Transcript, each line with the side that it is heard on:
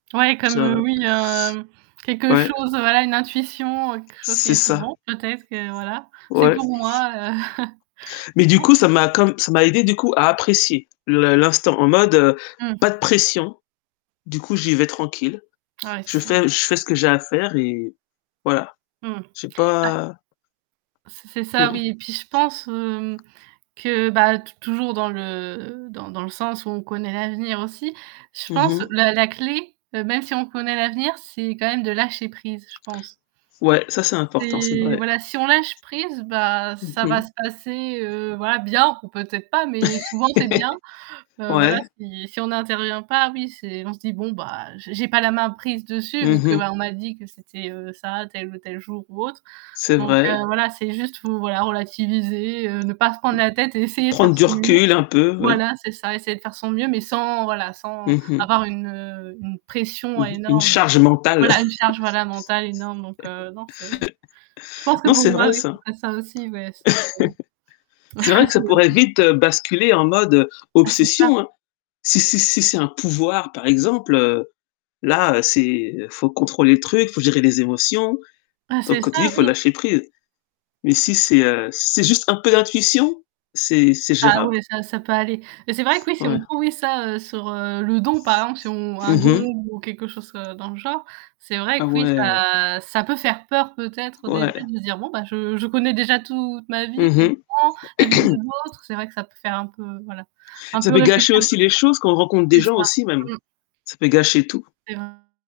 right: Ouais, comme, heu,
left: Ça
right: oui, heu, quelque
left: Ouais.
right: chose, voilà, une intuition, quelque chose qui
left: C'est
right: est plus
left: ça.
right: bon, peut-être que, voilà, c'est
left: Ouais.
right: pour moi, heu
left: Mais du coup ça
right: OK.
left: m'a comme ça m'a aidé du coup à apprécier le l'instant en mode
right: Mmh.
left: pas de pression, du coup j'y vais tranquille.
right: Ah, ouais, c'est
left: Je
right: ça.
left: fais je fais ce que j'ai à faire et voilà.
right: Mmh,
left: J'ai
right: bah
left: pas
right: C c'est c'est ça
left: Mmh.
right: oui et puis je pense, hem, que bah, t toujours dans le dans dans le sens où on connaît l'avenir aussi, Je
left: Mmh
right: pense
left: mh.
right: la la clé, heu, même si on connaît l'avenir, c'est quand même de lâcher prise, je pense.
left: Ouais, ça c'est important, c'est
right: C'est,
left: vrai.
right: voilà, si on lâche prise, bah,
left: Mmh
right: ça
left: mh.
right: va se passer, heu, voilà, bien ou peut-être pas, mais souvent c'est bien. Heu, voilà,
left: Ouais.
right: si si on n'intervient pas, oui c'est on se dit: «Bon bah j'ai pas la main prise dessus vu
left: Mmh
right: que
left: mh.
right: on m'a dit que c'était ça, tel ou tel jour ou autre»
left: C'est
right: donc, heu,
left: vrai.
right: voilà, c'est juste vous voilà relativiser, heu, ne pas se prendre la tête et essayer de faire
left: Prendre
right: de son
left: du
right: mieux.
left: recul un peu. Ouais.
right: Voilà, c'est ça, essayer de faire de son mieux, mais sans, voilà, sans
left: Mmh mh.
right: avoir une une pression
left: Mmh mh, une
right: énorme,
left: charge mentale.
right: voilà, une charge, voilà, fondamentale énorme, donc, heu, non, c'est je pense que
left: Non,
right: pour
left: c'est
right: moi
left: vrai
right: oui,
left: ça.
right: ça serait ça aussi. Ouais. [unintelligible]
left: C'est vrai que ça pourrait
right: j'avoue.
left: vite basculer en mode
right: Ah, c'est ça.
left: obsession, hein. Si si si c'est un pouvoir par exemple, là, heu, c'est faut contrôler le truc, faut gérer les émotions.
right: Ah
left: Donc
right: c'est
left: comme tu dis:
right: ça,
left: «Faut
right: oui.
left: lâcher prise» mais si, heu, si c'est juste un peu d'intuition, c'est c'est
right: Ah
left: géra
right: ouais, ça, ça peut aller Mais c'est vrai que, oui, si
left: Ouais.
right: on prend, oui, ça sur le don par exemple, si on un
left: Mmh
right: don
left: mh.
right: ou quelque chose, heu, dans le genre, c'est
left: Ah
right: vrai que oui,
left: ouais.
right: ça ça peut faire peur peut-être au
left: Ouais.
right: début de se dire: «Bon ben je, je connais déjà toute ma
left: Mmh
right: vie, quelque
left: mh.
right: part, la vie des autres» c'est vrai que ça peut faire un peu voilà, un
left: Ça
right: peu
left: peut
right: réfléchir
left: gâcher aussi
right: [unintelligible]
left: les choses quand on rencontre
right: c'est
left: des gens
right: ça
left: aussi même.
right: mmh.
left: Ça peut gâcher tout.
right: [unintelligible]